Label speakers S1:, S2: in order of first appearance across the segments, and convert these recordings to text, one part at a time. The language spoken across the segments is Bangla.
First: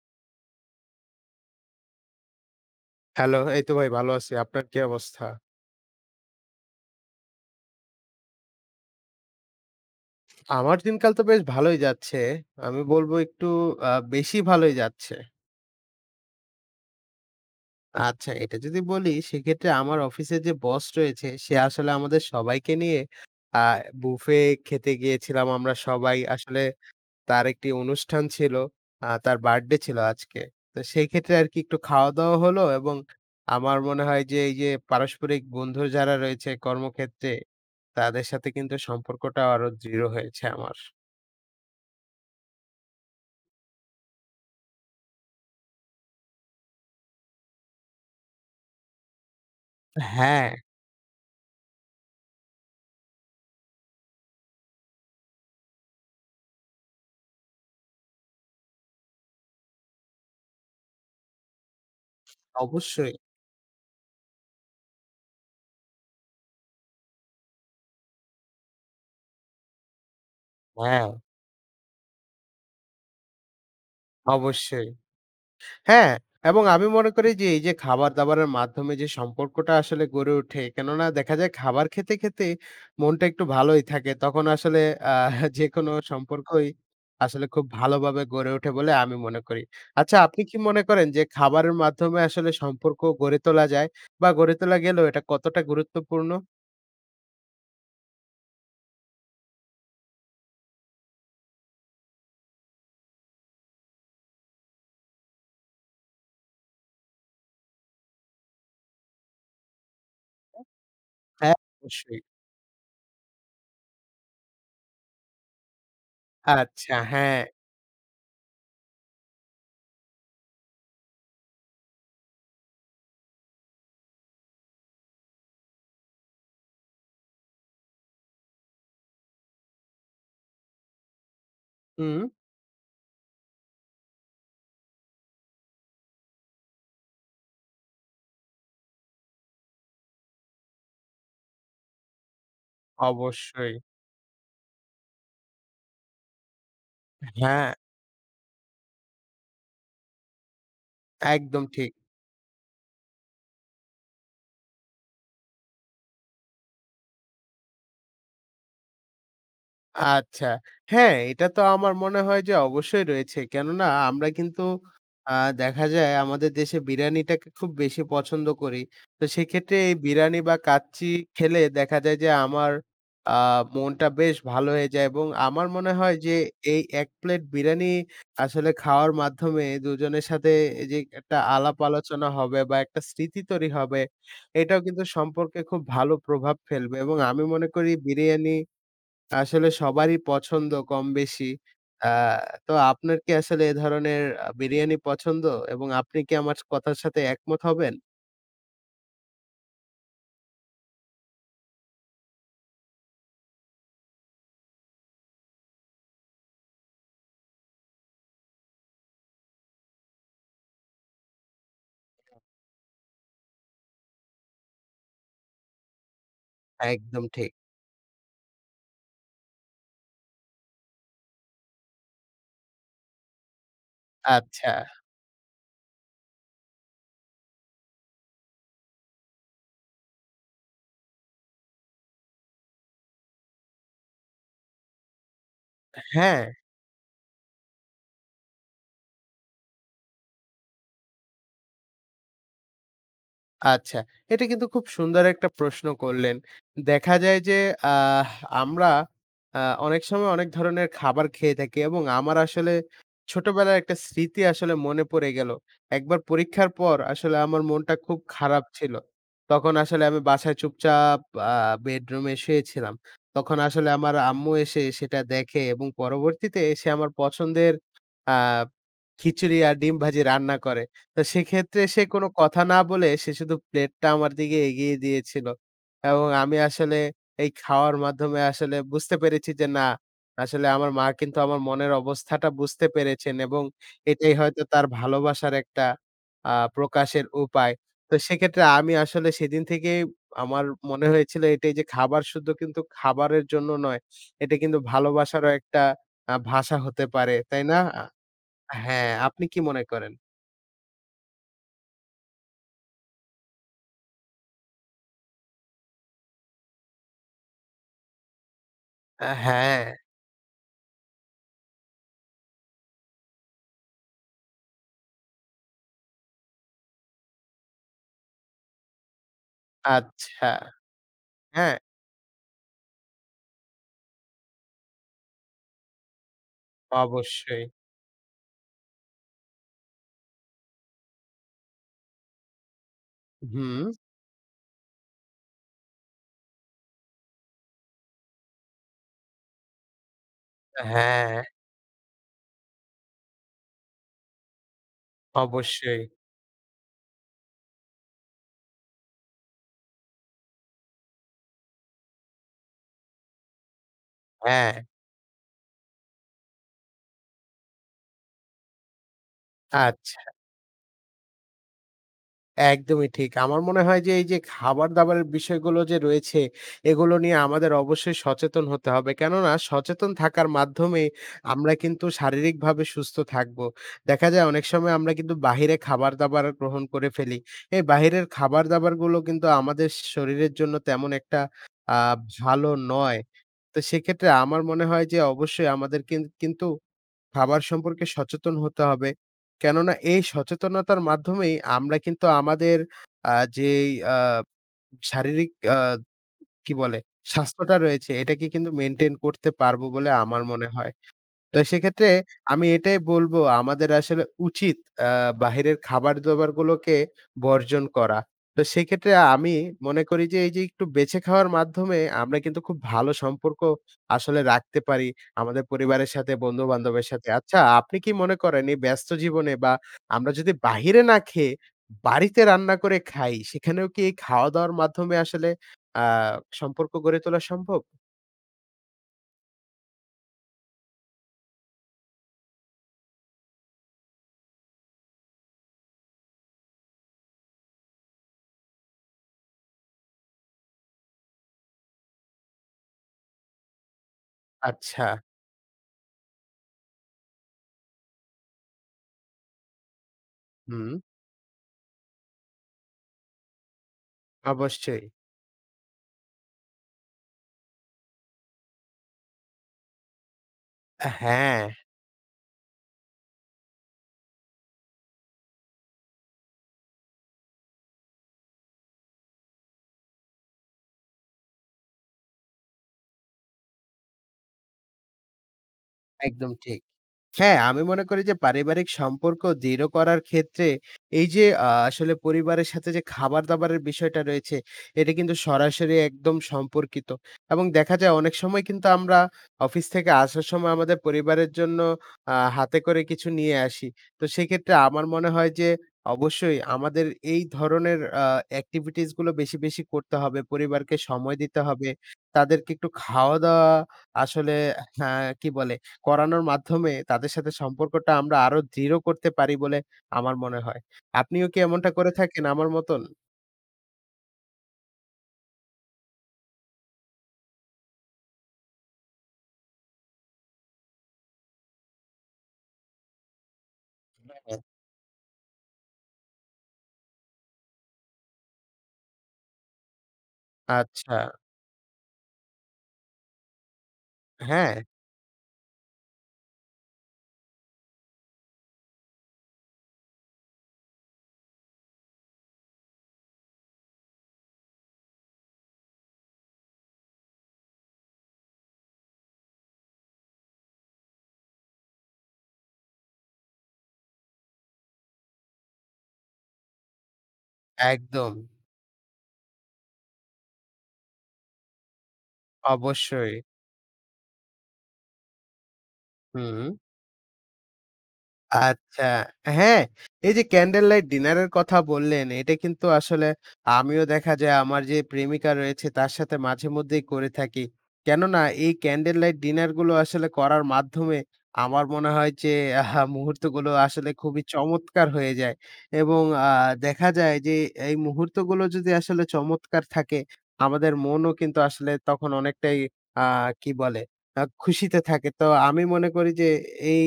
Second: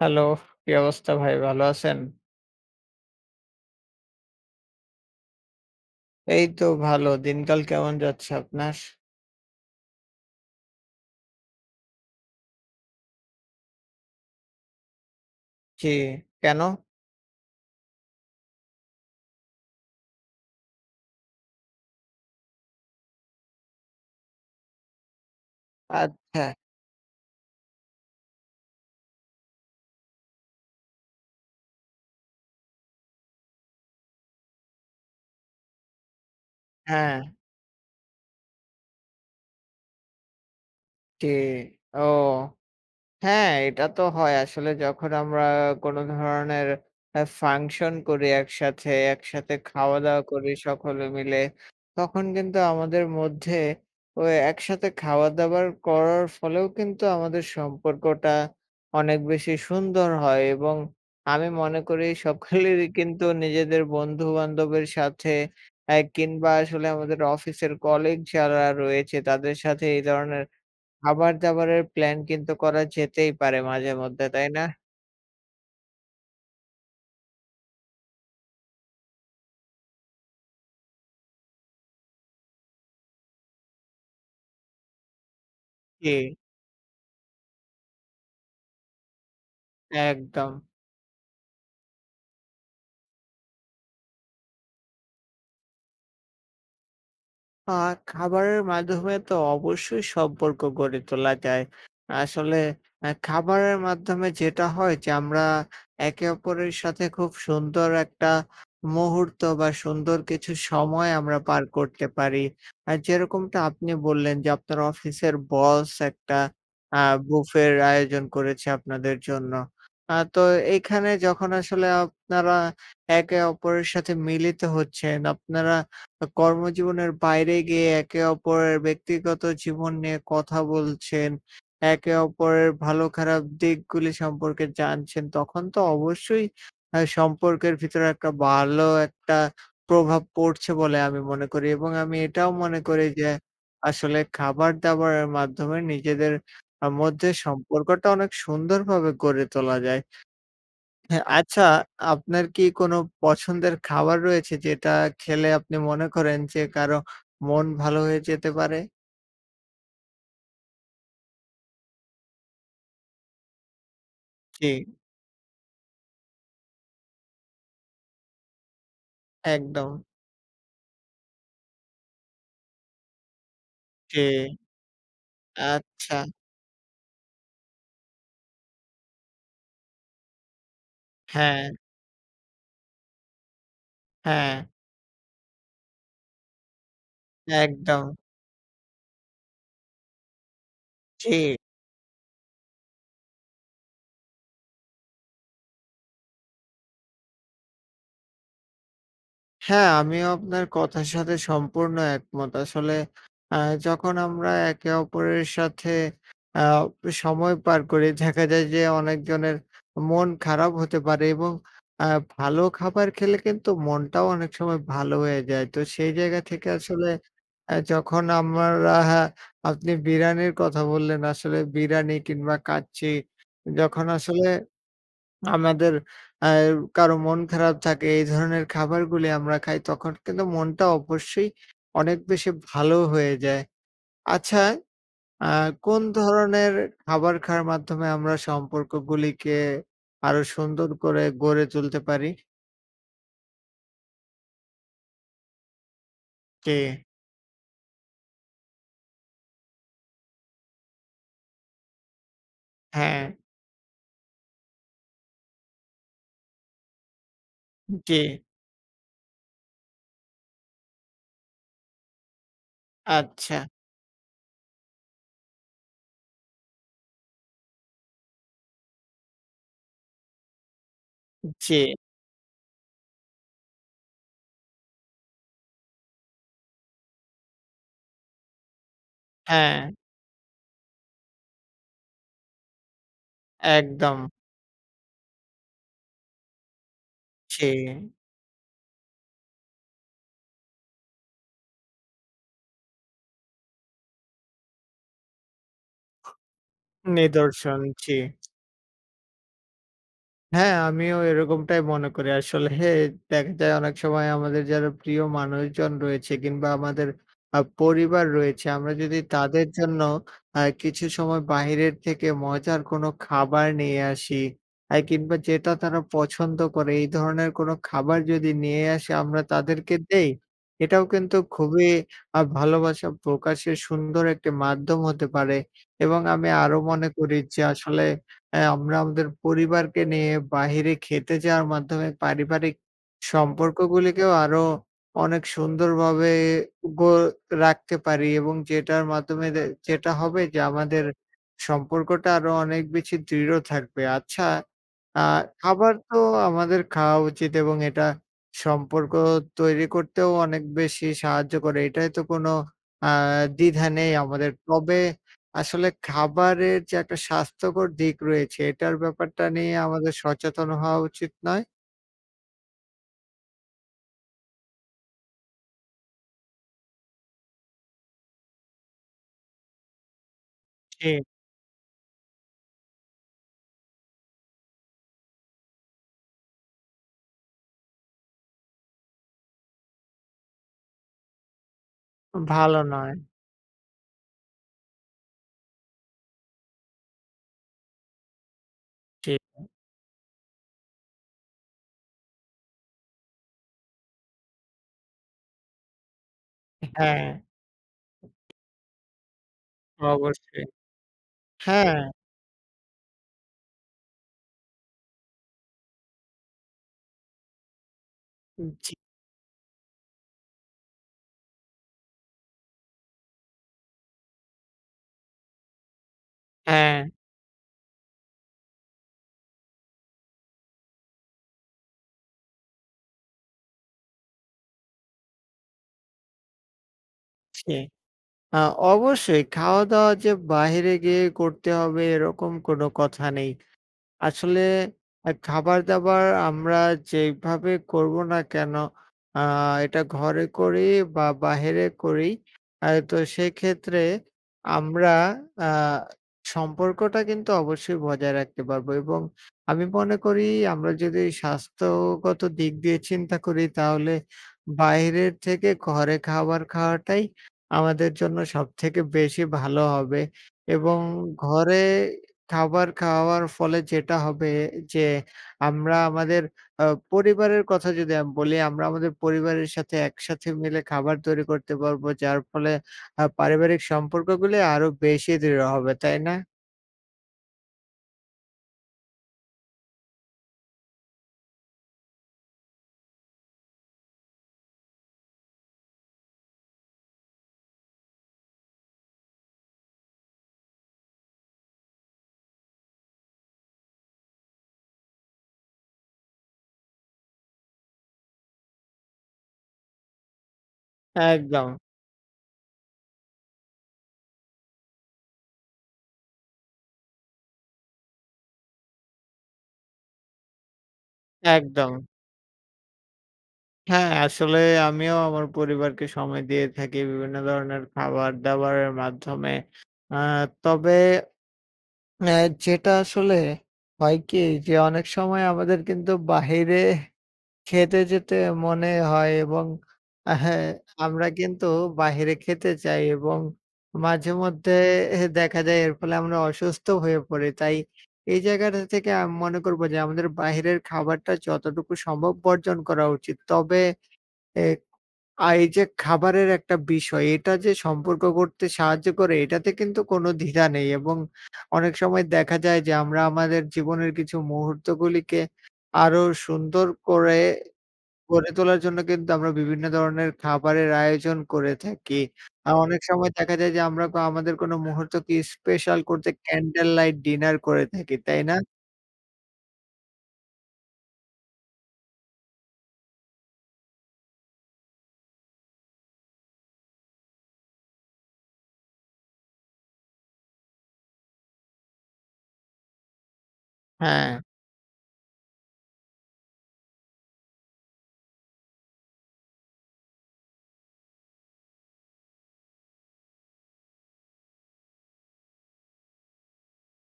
S1: হ্যালো! কি অবস্থা ভাই ভালো আছেন?
S2: হ্যালো! এই তো ভাই ভালো আছি। আপনার কি অবস্থা?
S1: এই তো ভালো। দিনকাল কেমন যাচ্ছে আপনার?
S2: আমার দিনকাল তো বেশ ভালোই যাচ্ছে। আমি বলবো, "একটু আ বেশি ভালোই যাচ্ছে!"
S1: জি, কেন?
S2: আচ্ছা এটা যদি বলি, সেক্ষেত্রে আমার অফিসে যে বস রয়েছে, সে আসলে আমাদের সবাইকে নিয়ে আ বুফে খেতে গিয়েছিলাম আমরা সবাই
S1: আচ্ছা।
S2: আসলে, তার একটি অনুষ্ঠান ছিল। আ তার বার্থডে ছিল আজকে। তো সেই ক্ষেত্রে আরকি একটু খাওয়া-দাওয়া হলো এবং আমার মনে হয় যে এই যে পারস্পরিক বন্ধু যারা রয়েছে
S1: হ্যাঁ।
S2: কর্মক্ষেত্রে, তাদের সাথে কিন্তু সম্পর্কটা আরো দৃঢ় হয়েছে আমার।
S1: জি, ও! হ্যাঁ এটা তো হয় আসলে যখন আমরা কোন ধরনের আ ফাংশন করি একসাথে, একসাথে
S2: আ
S1: খাওয়া-দাওয়া
S2: হ্যাঁ।
S1: করি সকলে মিলে। তখন কিন্তু আমাদের মধ্যে ও একসাথে খাবার-দাবার করার ফলেও কিন্তু আমাদের সম্পর্কটা অনেক বেশি সুন্দর হয় এবং আমি মনে করি সকলেরই
S2: অবশ্যই!
S1: কিন্তু নিজেদের বন্ধু-বান্ধবের সাথে অ্যা কিংবা আসলে আমাদের অফিসের কলিগ যারা রয়েছে তাদের সাথে এই ধরনের
S2: [unintelligible]
S1: খাবার-দাবারের প্ল্যান কিন্তু করা যেতেই পারে মাঝেমধ্যে তাই না?
S2: অবশ্যই। হ্যাঁ! এবং আমি মনে করি যে এই যে খাবার-দাবারের মাধ্যমে যে সম্পর্কটা আসলে গড়ে ওঠে। কেননা দেখা যায় খাবার খেতে, খেতে মনটা একটু ভালোই থাকে। তখন আসলে আ যেকোনো
S1: জি।
S2: সম্পর্কই আসলে খুব ভালোভাবে গড়ে ওঠে বলে আমি মনে করি। আচ্ছা আপনি কি
S1: একদম।
S2: মনে করেন যে, খাবারের মাধ্যমে আসলে সম্পর্ক গড়ে তোলা যায় বা গড়ে তোলা গেলেও এটা কতটা গুরুত্বপূর্ণ?
S1: আ খাবারের মাধ্যমে তো অবশ্যই সম্পর্ক গড়ে তোলা যায়। আসলে এ খাবারের মাধ্যমে যেটা হয় যে, আমরা একে অপরের সাথে খুব সুন্দর একটা মুহূর্ত বা সুন্দর কিছু সময় আমরা
S2: হ্যাঁ
S1: পার করতে
S2: অবশ্যই।
S1: পারি। আ যেরকমটা আপনি বললেন যে, আপনার অফিসের বস একটা
S2: আচ্ছা,
S1: আ
S2: হ্যাঁ।
S1: বুফের আয়োজন করেছে আপনাদের জন্য। আ তো এইখানে যখন আসলে আপনারা, একে অপরের সাথে মিলিত হচ্ছেন, আপনারা আ কর্মজীবনের বাইরে গিয়ে একে অপরের ব্যক্তিগত জীবন নিয়ে কথা বলছেন, একে
S2: হুম।
S1: অপরের ভালো খারাপ দিকগুলি সম্পর্কে জানছেন তখন তো অবশ্যই আ সম্পর্কের ভিতরে একটা ভালো একটা প্রভাব পড়ছে বলে আমি মনে করি এবং আমি এটাও মনে করি যে,
S2: অবশ্যই।
S1: আসলে খাবার-দাবারের মাধ্যমে নিজেদের আ মধ্যে
S2: হ্যাঁ।
S1: সম্পর্কটা অনেক সুন্দরভাবে গড়ে তোলা যায়। হ্যাঁ আচ্ছা,
S2: একদম ঠিক।
S1: আপনার কি কোন পছন্দের খাবার রয়েছে? যেটা খেলে আপনি মনে করেন, যে কারো মন ভালো হয়ে যেতে পারে?
S2: আচ্ছা, হ্যাঁ, এইটা তো আমার মনে হয় যে অবশ্যই রয়েছে। কেননা আমরা কিন্তু
S1: জি।
S2: আ দেখা যায়, আমাদের দেশে বিরিয়ানিটাকে খুব বেশি পছন্দ করি। তো সেইক্ষেত্রে এই
S1: একদম।
S2: বিরিয়ানি বা কাচ্চি খেলে দেখা যায় যে, আমার আ মনটা
S1: জি।
S2: বেশ ভালো হয়ে যায়, এবং আমার মনে
S1: আচ্ছা।
S2: হয় যে, এই ১ প্লেট বিরিয়ানি আসলে খাওয়ার মাধ্যমে দুজনের সাথে এইযে একটা
S1: হ্যাঁ।
S2: আলাপ-আলোচনা হবে, বা একটা স্মৃতি তৈরি হবে
S1: হ্যাঁ।
S2: এইটাও কিন্তু সম্পর্কে খুব ভালো প্রভাব ফেলবে। এবং আমি মনে করি
S1: একদম।
S2: বিরিয়ানি আসলে সবারই পছন্দ কম বেশি।
S1: জি।
S2: আ তো আপনার কি আসলে এধরনের আ বিরিয়ানি পছন্দ? এবং আপনি কি আমার স কথার সাথে একমত হবেন?
S1: হ্যাঁ, আমিও আপনার কথার সাথে সম্পূর্ণ একমত। আসলে আ যখন আমরা একে অপরের সাথে আ প সময় পার করি, দেখা যায় যে, অনেকজনের মন খারাপ হতে পারে এবং অ্যা ভালো খাবার খেলে কিন্তু মনটাও অনেক সময় ভালো হয়ে যায়। তো সেই জায়গা থেকে আসলে
S2: একদম ঠিক।
S1: অ্যা যখন আমরা হ্যাঁ, আপনি বিরিয়ানির কথা বললেন। আসলে বিরিয়ানি কিংবা কাচ্চি যখন আসলে
S2: আচ্ছা।
S1: আমাদের অ্যা কারো মন খারাপ থাকে, এই ধরনের খাবারগুলি আমরা খাই, তখন কিন্তু মনটা অবশ্যই অনেক বেশি ভালোও হয়ে যায়। আচ্ছা, আ
S2: আ
S1: কোন
S2: হ্যাঁ।
S1: ধরনের খাবার খাওয়ার মাধ্যমে, আমরা সম্পর্কগুলিকে আরো সুন্দর করে গড়ে তুলতে পারি?
S2: আচ্ছা, এটা কিন্তু খুব সুন্দর একটা প্রশ্ন করলেন।
S1: জি।
S2: দেখা যায় যে, আ আমরা আ অনেক সময় অনেক ধরনের খাবার খেয়ে থাকি এবং আমার আসলে
S1: হ্যাঁ।
S2: ছোটবেলার একটা স্মৃতি আসলে মনে পড়ে গেল। একবার পরীক্ষার পর আসলে আমার মনটা
S1: জি।
S2: খুব খারাপ ছিল। তখন আসলে আমি বাসায় চুপচাপ আ বেডরুমে শুয়েছিলাম। তখন
S1: আচ্ছা।
S2: আসলে আমার আম্মু এসে সেটা দেখে এবং পরবর্তীতে সে আমার পছন্দের আ খিচুড়ি আর ডিম ভাজি রান্না করে। তো
S1: জি।
S2: সেক্ষেত্রে সে কোনো কথা না বলে সে শুধু প্লেটটা আমার দিকে এগিয়ে দিয়েছিল এবং আমি আসলে এই খাওয়ার মাধ্যমে আসলে বুঝতে পেরেছি যে না,
S1: হ্যাঁ।
S2: আসলে আমার মা কিন্তু আমার মনের অবস্থাটা বুঝতে পেরেছেন এবং
S1: একদম।
S2: এটাই হয়তো তার ভালোবাসার একটা আ প্রকাশের উপায়।
S1: জি।
S2: তো সেইক্ষেত্রে আমি আসলে সেদিন থেকেই আমার মনে হয়েছিল এটাই যে খাবার শুধু কিন্তু খাবারের জন্য নয়। এটা কিন্তু ভালোবাসারও একটা আ ভাষা হতে পারে। তাই না?
S1: নিদর্শন,
S2: আ
S1: জি।
S2: আ হ্যাঁ, আপনি কি মনে করেন?
S1: হ্যাঁ, আমিও এরকমটাই মনে করি। আসলে দেখা যায়, অনেক সময় আমাদের যারা প্রিয় মানুষজন রয়েছে কিংবা আমাদের আ পরিবার রয়েছে আমরা যদি
S2: আ
S1: তাদের
S2: হ্যাঁ।
S1: জন্য আ কিছু সময় বাহিরের থেকে মজার কোনো খাবার নিয়ে আসি এ কিংবা যেটা তারা পছন্দ করে এই ধরনের কোনো খাবার যদি নিয়ে আসি আমরা তাদেরকে দেই
S2: আচ্ছা,
S1: এটাও কিন্তু
S2: হ্যাঁ।
S1: খুবই আ ভালোবাসা প্রকাশের সুন্দর একটি মাধ্যম হতে পারে এবং আমি আরও মনে করি যে
S2: অবশ্যই।
S1: আসলে অ্যা আমরা আমাদের পরিবারকে নিয়ে বাহিরে খেতে যাওয়ার মাধ্যমে পারিবারিক
S2: হুম।
S1: সম্পর্কগুলিকেও আরো অনেক সুন্দরভাবে গ রাখতে পারি এবং যেটার মাধ্যমে যেটা হবে যে আমাদের
S2: হ্যাঁ।
S1: সম্পর্কটা আরও অনেক বেশি দৃঢ় থাকবে। আচ্ছা, আ খাবার
S2: অবশ্যই।
S1: তো আমাদের খাওয়া উচিত এবং এটা সম্পর্ক তৈরি করতেও অনেক বেশি সাহায্য করে। এটাই তো কোনো আ দ্বিধা নেই আমাদের।
S2: হ্যাঁ।
S1: তবে আসলে খাবারের যে একটা স্বাস্থ্যকর দিক রয়েছে এটার ব্যাপারটা নিয়ে আমাদের
S2: আচ্ছা।
S1: সচেতন হওয়া উচিত নয়?
S2: একদমই ঠিক। আমার মনে হয় যে এই যে খাবার-দাবারের বিষয়গুলো যে রয়েছে এগুলো নিয়ে আমাদের অবশ্যই সচেতন হতে হবে, কেননা সচেতন থাকার মাধ্যমেই
S1: ঠিক।
S2: আমরা কিন্তু শারীরিকভাবে সুস্থ থাকবো। দেখা যায় অনেক সময় আমরা কিন্তু বাহিরে খাবার-দাবার গ্রহণ করে ফেলি। এই বাহিরের খাবার-দাবারগুলো কিন্তু আমাদের শরীরের জন্য তেমন একটা আ ভালো
S1: ভালো নয়।
S2: নয়। তো সেক্ষেত্রে আমার মনে হয় যে অবশ্যই আমাদের কিন কিন্তু খাবার সম্পর্কে সচেতন হতে হবে।
S1: ঠিক।
S2: কেননা এই সচেতনতার মাধ্যমেই আমরা কিন্তু আমাদের আ যেই আ শারীরিক, আ কি বলে,
S1: হ্যাঁ।
S2: স্বাস্থ্যটা রয়েছে এটাকে কিন্তু মেইনটেইন করতে পারব বলে আমার
S1: অবশ্যই।
S2: মনে হয়। তো
S1: হ্যাঁ।
S2: সেক্ষেত্রে আমি এটাই বলব আমাদের আসলে উচিৎ আ বাহিরের খাবার-দাবার গুলোকে বর্জন করা। তো
S1: জি।
S2: সেক্ষেত্রে আমি মনে করি যে, এই যে একটু বেঁছে খাওয়ার মাধ্যমে আমরা কিন্তু খুব ভালো সম্পর্ক আসলে রাখতে পারি, আমাদের পরিবারের সাথে বন্ধু-বান্ধবের
S1: হ্যাঁ।
S2: সাথে। আচ্ছা আপনি কি মনে করেন এই ব্যস্ত জীবনে বা আমরা যদি বাহিরে না খেয়ে বাড়িতে রান্না করে খাই, সেখানেও কি এই খাওয়া-দাওয়ার মাধ্যমে আসলে আ সম্পর্ক গড়ে তোলা
S1: জি।
S2: সম্ভব?
S1: আ অবশ্যই, খাওয়া-দাওয়া যে বাহিরে গিয়ে করতে হবে এরকম কোনো কথা নেই। আসলে অ্যা খাবার-দাবার আমরা যেইভাবে করবো না কেন, আ এটা ঘরে করি বা বাহিরে করি আ তো সেক্ষেত্রে আমরা
S2: আচ্ছা।
S1: আ সম্পর্কটা কিন্তু অবশ্যই বজায় রাখতে পারবো। এবং আমি মনে করি আমরা
S2: হুম।
S1: যদি স্বাস্থ্যগত দিক দিয়ে চিন্তা করি তাহলে
S2: অবশ্যই।
S1: বাইরের থেকে ঘরে খাবার খাওয়াটাই আমাদের জন্য সবথেকে বেশি ভালো হবে। এবং
S2: হ্যাঁ।
S1: ঘরে খাবার খাওয়ার ফলে যেটা হবে। যে আমরা আমাদের আ পরিবারের কথা যদি আম বলি আমরা আমাদের পরিবারের সাথে একসাথে মিলে খাবার তৈরি করতে পারবো যার ফলে আ পারিবারিক সম্পর্কগুলি আরও বেশি দৃঢ় হবে, তাই না?
S2: একদম ঠিক। হ্যাঁ, আমি মনে করি যে পারিবারিক সম্পর্ক দৃঢ় করার ক্ষেত্রে এই যে আ আসলে পরিবারের সাথে যে খাবার-দাবারের বিষয়টা রয়েছে এটা কিন্তু সরাসরি একদম সম্পর্কিত। এবং দেখা যায় অনেক সময় কিন্তু আমরা অফিস থেকে আসার সময় আমাদের পরিবারের জন্য আ হাতে করে কিছু নিয়ে আসি। তো সেক্ষেত্রে আমার মনে হয় যে অবশ্যই আমাদের এই ধরনের আ অ্যাক্টিভিটিসগুলো বেশি, বেশি, করতে হবে, পরিবারকে সময় দিতে
S1: একদম।
S2: হবে, তাদেরকে একটু খাওয়া-দাওয়া আসলে হ্যাঁ, কি বলে করানোর মাধ্যমে তাদের সাথে সম্পর্কটা আমরা আরও দৃঢ় করতে পারি বলে আমার মনে হয়। আপনিও কি এমনটা
S1: একদম।
S2: করে থাকেন আমার মতন?
S1: হ্যাঁ। আসলে আমিও আমার পরিবারকে সময় দিয়ে থাকি বিভিন্ন ধরনের খাবার-দাবারের মাধ্যমে। আ তবে আ যেটা আসলে হয় কি?
S2: [unintelligible]
S1: যে অনেক সময় আমাদের কিন্তু বাহিরে খেতে যেতে মনে হয় এবং আ হ্যাঁ
S2: আচ্ছা।
S1: আমরা কিন্তু বাহিরে খেতে চাই এবং মাঝে মধ্যে
S2: হ্যাঁ।
S1: এহ দেখা যায় এর ফলে আমরা অসুস্থ হয়ে পড়ি, তাই এই জায়গাটা থেকে আমি মনে করবো যে আমাদের বাইরের খাবারটা যতটুকু সম্ভব বর্জন করা উচিত। তবে এ আ এই যে খাবারের একটা বিষয় এটা যে সম্পর্ক গড়তে সাহায্য করে এটাতে কিন্তু কোনো দ্বিধা নেই। এবং অনেক সময় দেখা যায় যে আমরা আমাদের জীবনের কিছু মুহূর্তগুলিকে আরো সুন্দর করে
S2: একদম।
S1: গড়ে তোলার জন্য কিন্তু আমরা বিভিন্ন ধরনের খাবারের আয়োজন করে থাকি। আর অনেক সময়
S2: অবশ্যই।
S1: দেখা যায় যে আমরা আমাদের কোন মুহূর্তকে স্পেশাল করতে
S2: হুম।
S1: ক্যান্ডেল লাইট ডিনার করে থাকি তাই না?
S2: আচ্ছা। হ্যাঁ, এই যে 'ক্যান্ডেল লাইট ডিনারের' কথা বললেন এটা কিন্তু আসলে আমিও দেখা যায় আমার যে প্রেমিকা রয়েছে তার সাথে মাঝেমধ্যেই করে থাকি। কেননা এই ক্যান্ডেল লাইট ডিনারগুলো আসলে করার মাধ্যমে আমার মনে হয় যে আহা! মুহূর্তগুলো আসলে
S1: হ্যাঁ।
S2: খুবই চমৎকার হয়ে যায়। এবং আ দেখা যায় যে, এ এই মুহূর্তগুলো যদি আসলে চমৎকার থাকে আমাদের মনও কিন্তু আসলে তখন অনেকটাই আ কি বলে? আ খুশিতে থাকে তো আমি মনে করি যে এই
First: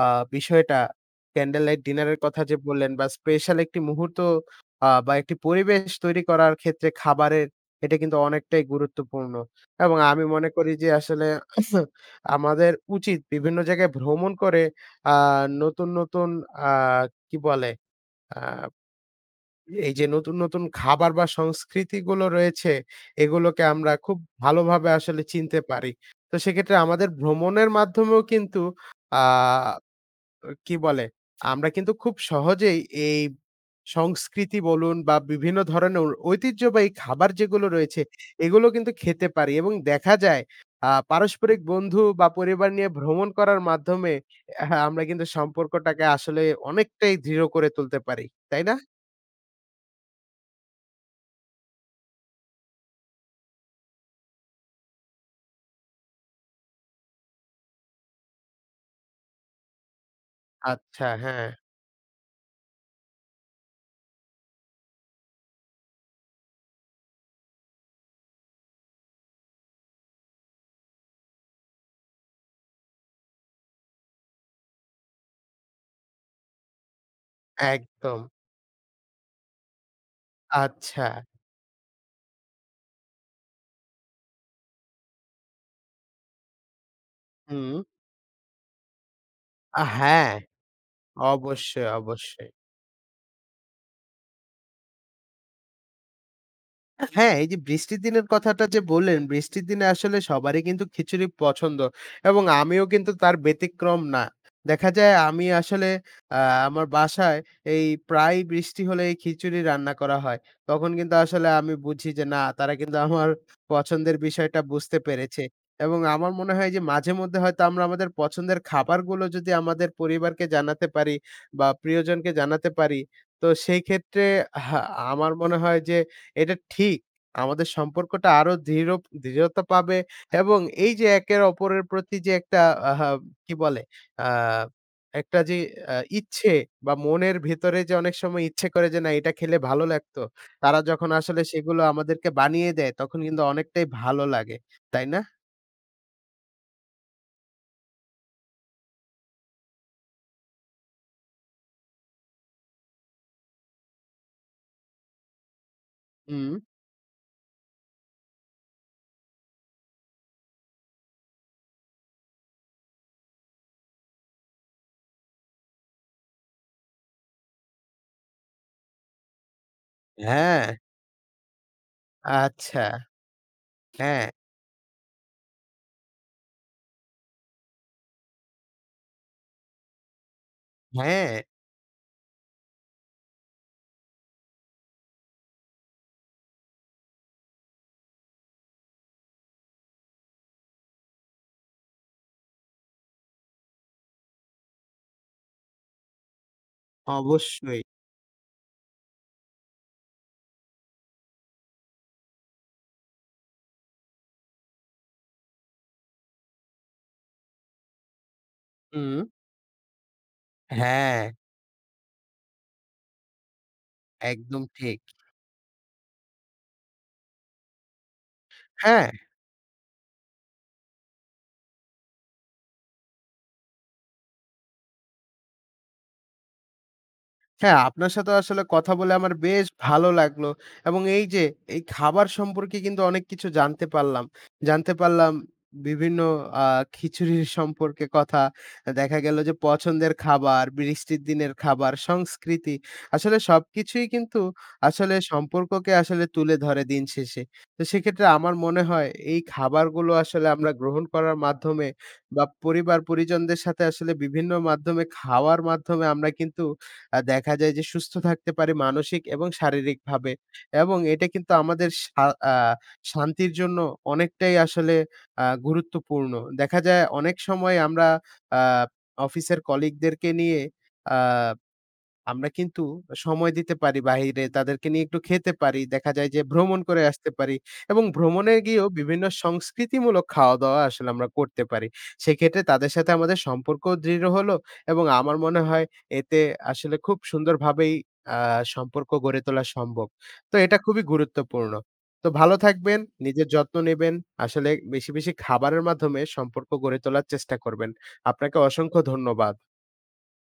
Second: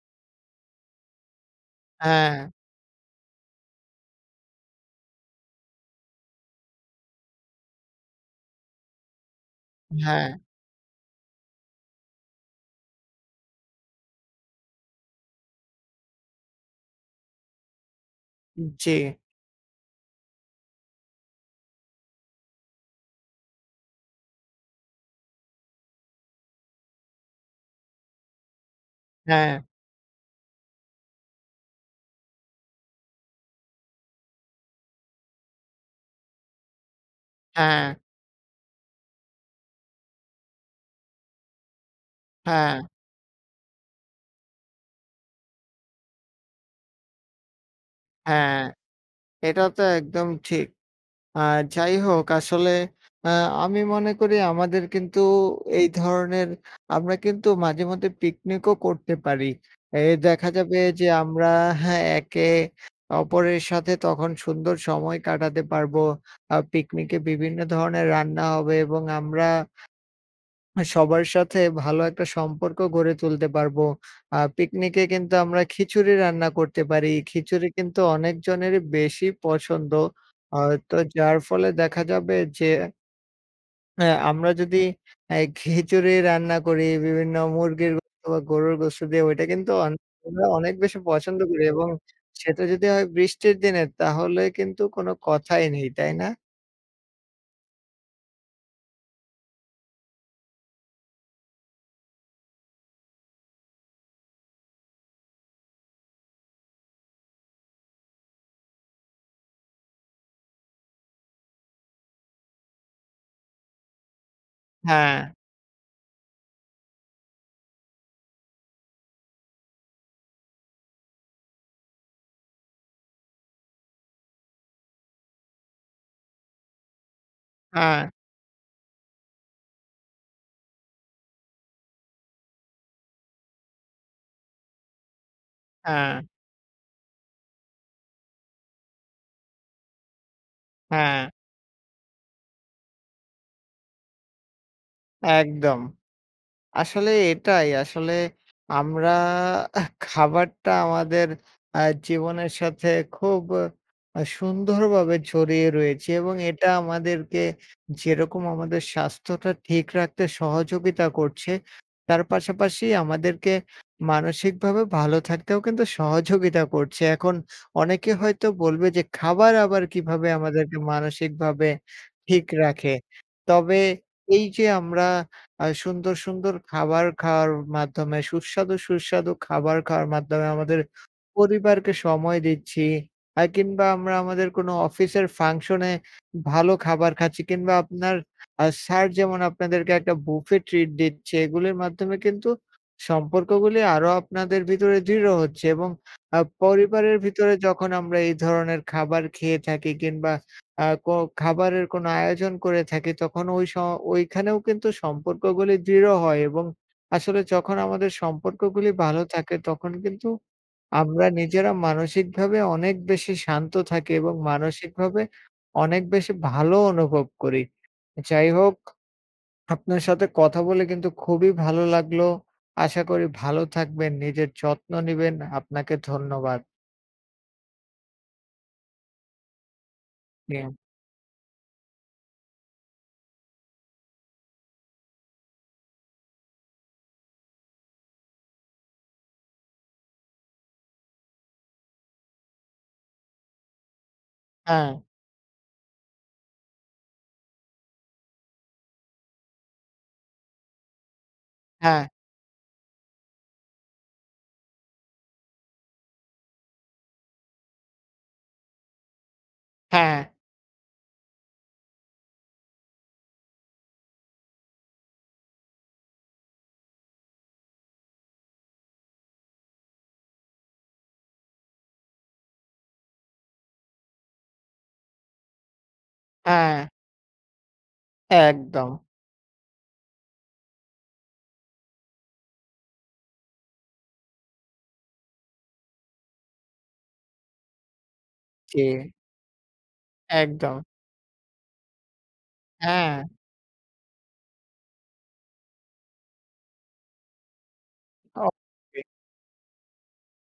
S2: আ বিষয়টা ক্যান্ডেল লাইট ডিনারের কথা
S1: হ্যাঁ।
S2: যে বললেন বা স্পেশাল একটি মুহূর্ত আ বা একটি পরিবেশ তৈরি করার ক্ষেত্রে খাবারের এটা কিন্তু অনেকটাই গুরুত্বপূর্ণ। এবং আমি
S1: হ্যাঁ।
S2: মনে করি যে আসলে আমাদের উচিত বিভিন্ন জায়গায় ভ্রমণ করে আ নতুন, নতুন, আ কি বলে? আ
S1: উ জি।
S2: এই যে নতুন, নতুন, খাবার বা সংস্কৃতিগুলো রয়েছে, এগুলোকে আমরা খুব ভালোভাবে আসলে চিনতে পারি। তো সেক্ষেত্রে আমাদের ভ্রমণের মাধ্যমেও কিন্তু আ
S1: হ্যাঁ।
S2: অ কি বলে? আমরা কিন্তু খুব সহজেই এই সংস্কৃতি বলুন বা বিভিন্ন ধরনের অ ঐতিহ্যবাহী খাবার যেগুলো
S1: হ্যাঁ।
S2: রয়েছে এগুলো কিন্তু খেতে পারি এবং দেখা যায় আ পারস্পরিক বন্ধু বা পরিবার
S1: হ্যাঁ।
S2: নিয়ে ভ্রমণ করার মাধ্যমে হা আমরা কিন্তু সম্পর্কটাকে আসলে অনেকটাই দৃঢ় করে তুলতে পারি।
S1: হ্যাঁ,
S2: তাই না?
S1: এটা তো একদম ঠিক। আ যাই হোক আসলে আ আমি মনে করি আমাদের কিন্তু এই ধরনের, আমরা কিন্তু মাঝে মধ্যে পিকনিকও করতে পারি। এই দেখা যাবে
S2: আচ্ছা
S1: যে
S2: হ্যাঁ।
S1: আমরা হ্যাঁ? একে অপরের সাথে তখন সুন্দর সময় কাটাতে পারবো আর পিকনিকে বিভিন্ন ধরনের রান্না হবে এবং আমরা সবার সাথে ভালো একটা সম্পর্ক গড়ে তুলতে পারবো। আ পিকনিকে কিন্তু আমরা খিচুড়ি রান্না করতে পারি। খিচুড়ি কিন্তু
S2: একদম।
S1: অনেকজনেরই বেশি পছন্দ আ তো
S2: আচ্ছা।
S1: যার ফলে দেখা যাবে যে হ্যাঁ, আমরা যদি এ খিচুড়ি রান্না করি বিভিন্ন
S2: হুম।
S1: মুরগির গোশত বা গরুর গোশত দিয়ে ওটা কিন্তু
S2: আ
S1: অন
S2: হ্যাঁ,
S1: [unintelligible] অনেক বেশি পছন্দ করি
S2: অবশ্যই,
S1: এবং
S2: অবশ্যই।
S1: সেটা যদি হয় বৃষ্টির দিনে তাহলে কিন্তু কোন কথাই নেই, তাই না?
S2: হ্যাঁ, এই যে বৃষ্টির দিনের কথাটা যে বললেন, বৃষ্টির দিনে আসলে সবারই কিন্তু খিচুড়ি পছন্দ, এবং আমিও কিন্তু তার ব্যতিক্রম না। দেখা যায় আমি আসলে অ্যা আমার বাসায় এই প্রায়ই বৃষ্টি হলে এই খিচুড়ি রান্না করা হয়। তখন কিন্তু আসলে আমি বুঝি যে না তারা কিন্তু আমার পছন্দের বিষয়টা বুঝতে
S1: হ্যাঁ।
S2: পেরেছে, এবং আমার মনে হয় যে মাঝে মধ্যে হয়তো আমরা আমাদের পছন্দের খাবারগুলো যদি আমাদের পরিবারকে জানাতে পারি, বা প্রিয়জনকে জানাতে পারি, তো সেই ক্ষেত্রে হ্যাঁ, আমার মনে হয় যে এটা ঠিক। আমাদের
S1: হ্যাঁ
S2: সম্পর্কটা আরো দৃঢ় দৃঢ়তা পাবে এবং এই যে একে অপরের প্রতি যে একটা আহা কি বলে? অ্যা একটা যে আ
S1: হ্যাঁ।
S2: ইচ্ছে, বা মনের ভিতরে যে অনেক সময় ইচ্ছে করে যে না এটা খেলে ভালো লাগতো। তারা যখন
S1: হ্যাঁ।
S2: আসলে সেগুলো আমাদেরকে বানিয়ে দেয়, তখন কিন্তু অনেকটাই ভালো লাগে। তাই না?
S1: একদম। আসলে এটাই আসলে আমরা এহ খাবারটা আমাদের অ্যা জীবনের সাথে খুব আ সুন্দরভাবে জড়িয়ে রয়েছে এবং
S2: হুম।
S1: এটা আমাদেরকে যেরকম আমাদের স্বাস্থ্যটা ঠিক রাখতে সহযোগিতা করছে, তার পাশাপাশি আমাদেরকে মানসিকভাবেও ভালো থাকতেও কিন্তু সহযোগিতা করছে। এখন অনেকে হয়তো বলবে যে খাবার আবার কিভাবে
S2: হ্যাঁ।
S1: আমাদেরকে মানসিকভাবে ঠিক
S2: আচ্ছা।
S1: রাখে? তবে
S2: হ্যাঁ।
S1: এই যে আমরা অ্যা সুন্দর, সুন্দর খাবার খাওয়ার মাধ্যমে, সুস্বাদু, সুস্বাদু খাবার খাওয়ার মাধ্যমে আমাদের
S2: হ্যাঁ।
S1: পরিবারকে সময় দিচ্ছি। আ কিংবা আমরা আমাদের কোনো অফিসের ফাংশন এ ভালো খাবার খাচ্ছি, কিংবা আপনার অ্যা স্যার যেমন আপনাদেরকে একটা বুফে ট্রিট দিচ্ছে। এগুলির মাধ্যমে কিন্তু সম্পর্কগুলি আরো আপনাদের ভিতরে দৃঢ় হচ্ছে। এবং অ্যা পরিবারের ভিতরে
S2: অবশ্যই।
S1: যখন আমরা এই ধরনের খাবার খেয়ে থাকি কিংবা অ্যা কো খাবারের কোনো আয়োজন করে থাকি তখন ঐ স ঐখানেও কিন্তু সম্পর্কগুলি দৃঢ় হয় এবং আসলে যখন আমাদের সম্পর্কগুলি ভালো
S2: হুম।
S1: থাকে, তখন কিন্তু আমরা
S2: হ্যাঁ।
S1: নিজেরা মানসিকভাবে অনেক বেশি শান্ত থাকি, এবং
S2: একদম ঠিক।
S1: মানসিকভাবে অনেক বেশি ভালো অনুভব করি। যাই হোক
S2: হ্যাঁ।
S1: আপনার সাথে কথা বলে কিন্তু খুবই ভালো লাগলো। আশা করি ভালো থাকবেন, নিজের যত্ন নিবেন, আপনাকে ধন্যবাদ।
S2: আচ্ছা, আপনার সাথেও আসলে কথা বলে আমার বেশ ভালো লাগলো
S1: হুম।
S2: এবং এই যে এই খাবার সম্পর্কে কিন্তু অনেক কিছু জানতে পারলাম। জানতে পারলাম বিভিন্ন আ খিচুড়ির সম্পর্কে কথা দেখা গেল যে পছন্দের খাবার, বৃষ্টির দিনের খাবার, সংস্কৃতি আসলে সবকিছুই কিন্তু
S1: হ্যাঁ।
S2: আসলে সম্পর্ককে আসলে তুলে ধরে দিন শেষে। তো সেক্ষেত্রে আমার মনে হয় এই খাবারগুলো আসলে আমরা গ্রহণ করার মাধ্যমে
S1: হ্যাঁ।
S2: বা পরিবার পরিজনদের সাথে আসলে বিভিন্ন মাধ্যমে খাওয়ার মাধ্যমে আমরা কিন্তু আ দেখা যায় যে সুস্থ থাকতে পারি মানসিক এবং
S1: হ্যাঁ।
S2: শারীরিকভাবে এবং এটা কিন্তু আমাদের শা আ শান্তির জন্য অনেকটাই আসলে আ গুরুত্বপূর্ণ। দেখা যায় অনেক সময় আমরা আ অফিসের কলিগদেরকে নিয়ে আ আমরা কিন্তু সময় দিতে পারি বাহিরে তাদেরকে নিয়ে একটু খেতে পারি। দেখা যায় যে ভ্রমণ
S1: হ্যাঁ।
S2: করে আসতে পারি। এবং ভ্রমণে গিয়েও
S1: একদম।
S2: বিভিন্ন সংস্কৃতিমূলক খাওয়া দাওয়া আসলে আমরা করতে পারি। সেক্ষেত্রে তাদের সাথে আমাদের সম্পর্ক দৃঢ় হলো এবং আমার মনে হয় এতে আসলে খুব সুন্দরভাবেই আ সম্পর্ক
S1: জি।
S2: গড়ে তোলা সম্ভব। তো
S1: একদম।
S2: এটা খুবই গুরুত্বপূর্ণ। তো ভালো থাকবেন,
S1: হ্যাঁ।
S2: নিজের যত্ন নিবেন। আসলে বেশি, বেশি খাবারের মাধ্যমে সম্পর্ক গড়ে তোলার চেষ্টা করবেন।
S1: ও
S2: আপনাকে
S1: জি।
S2: অসংখ্য ধন্যবাদ।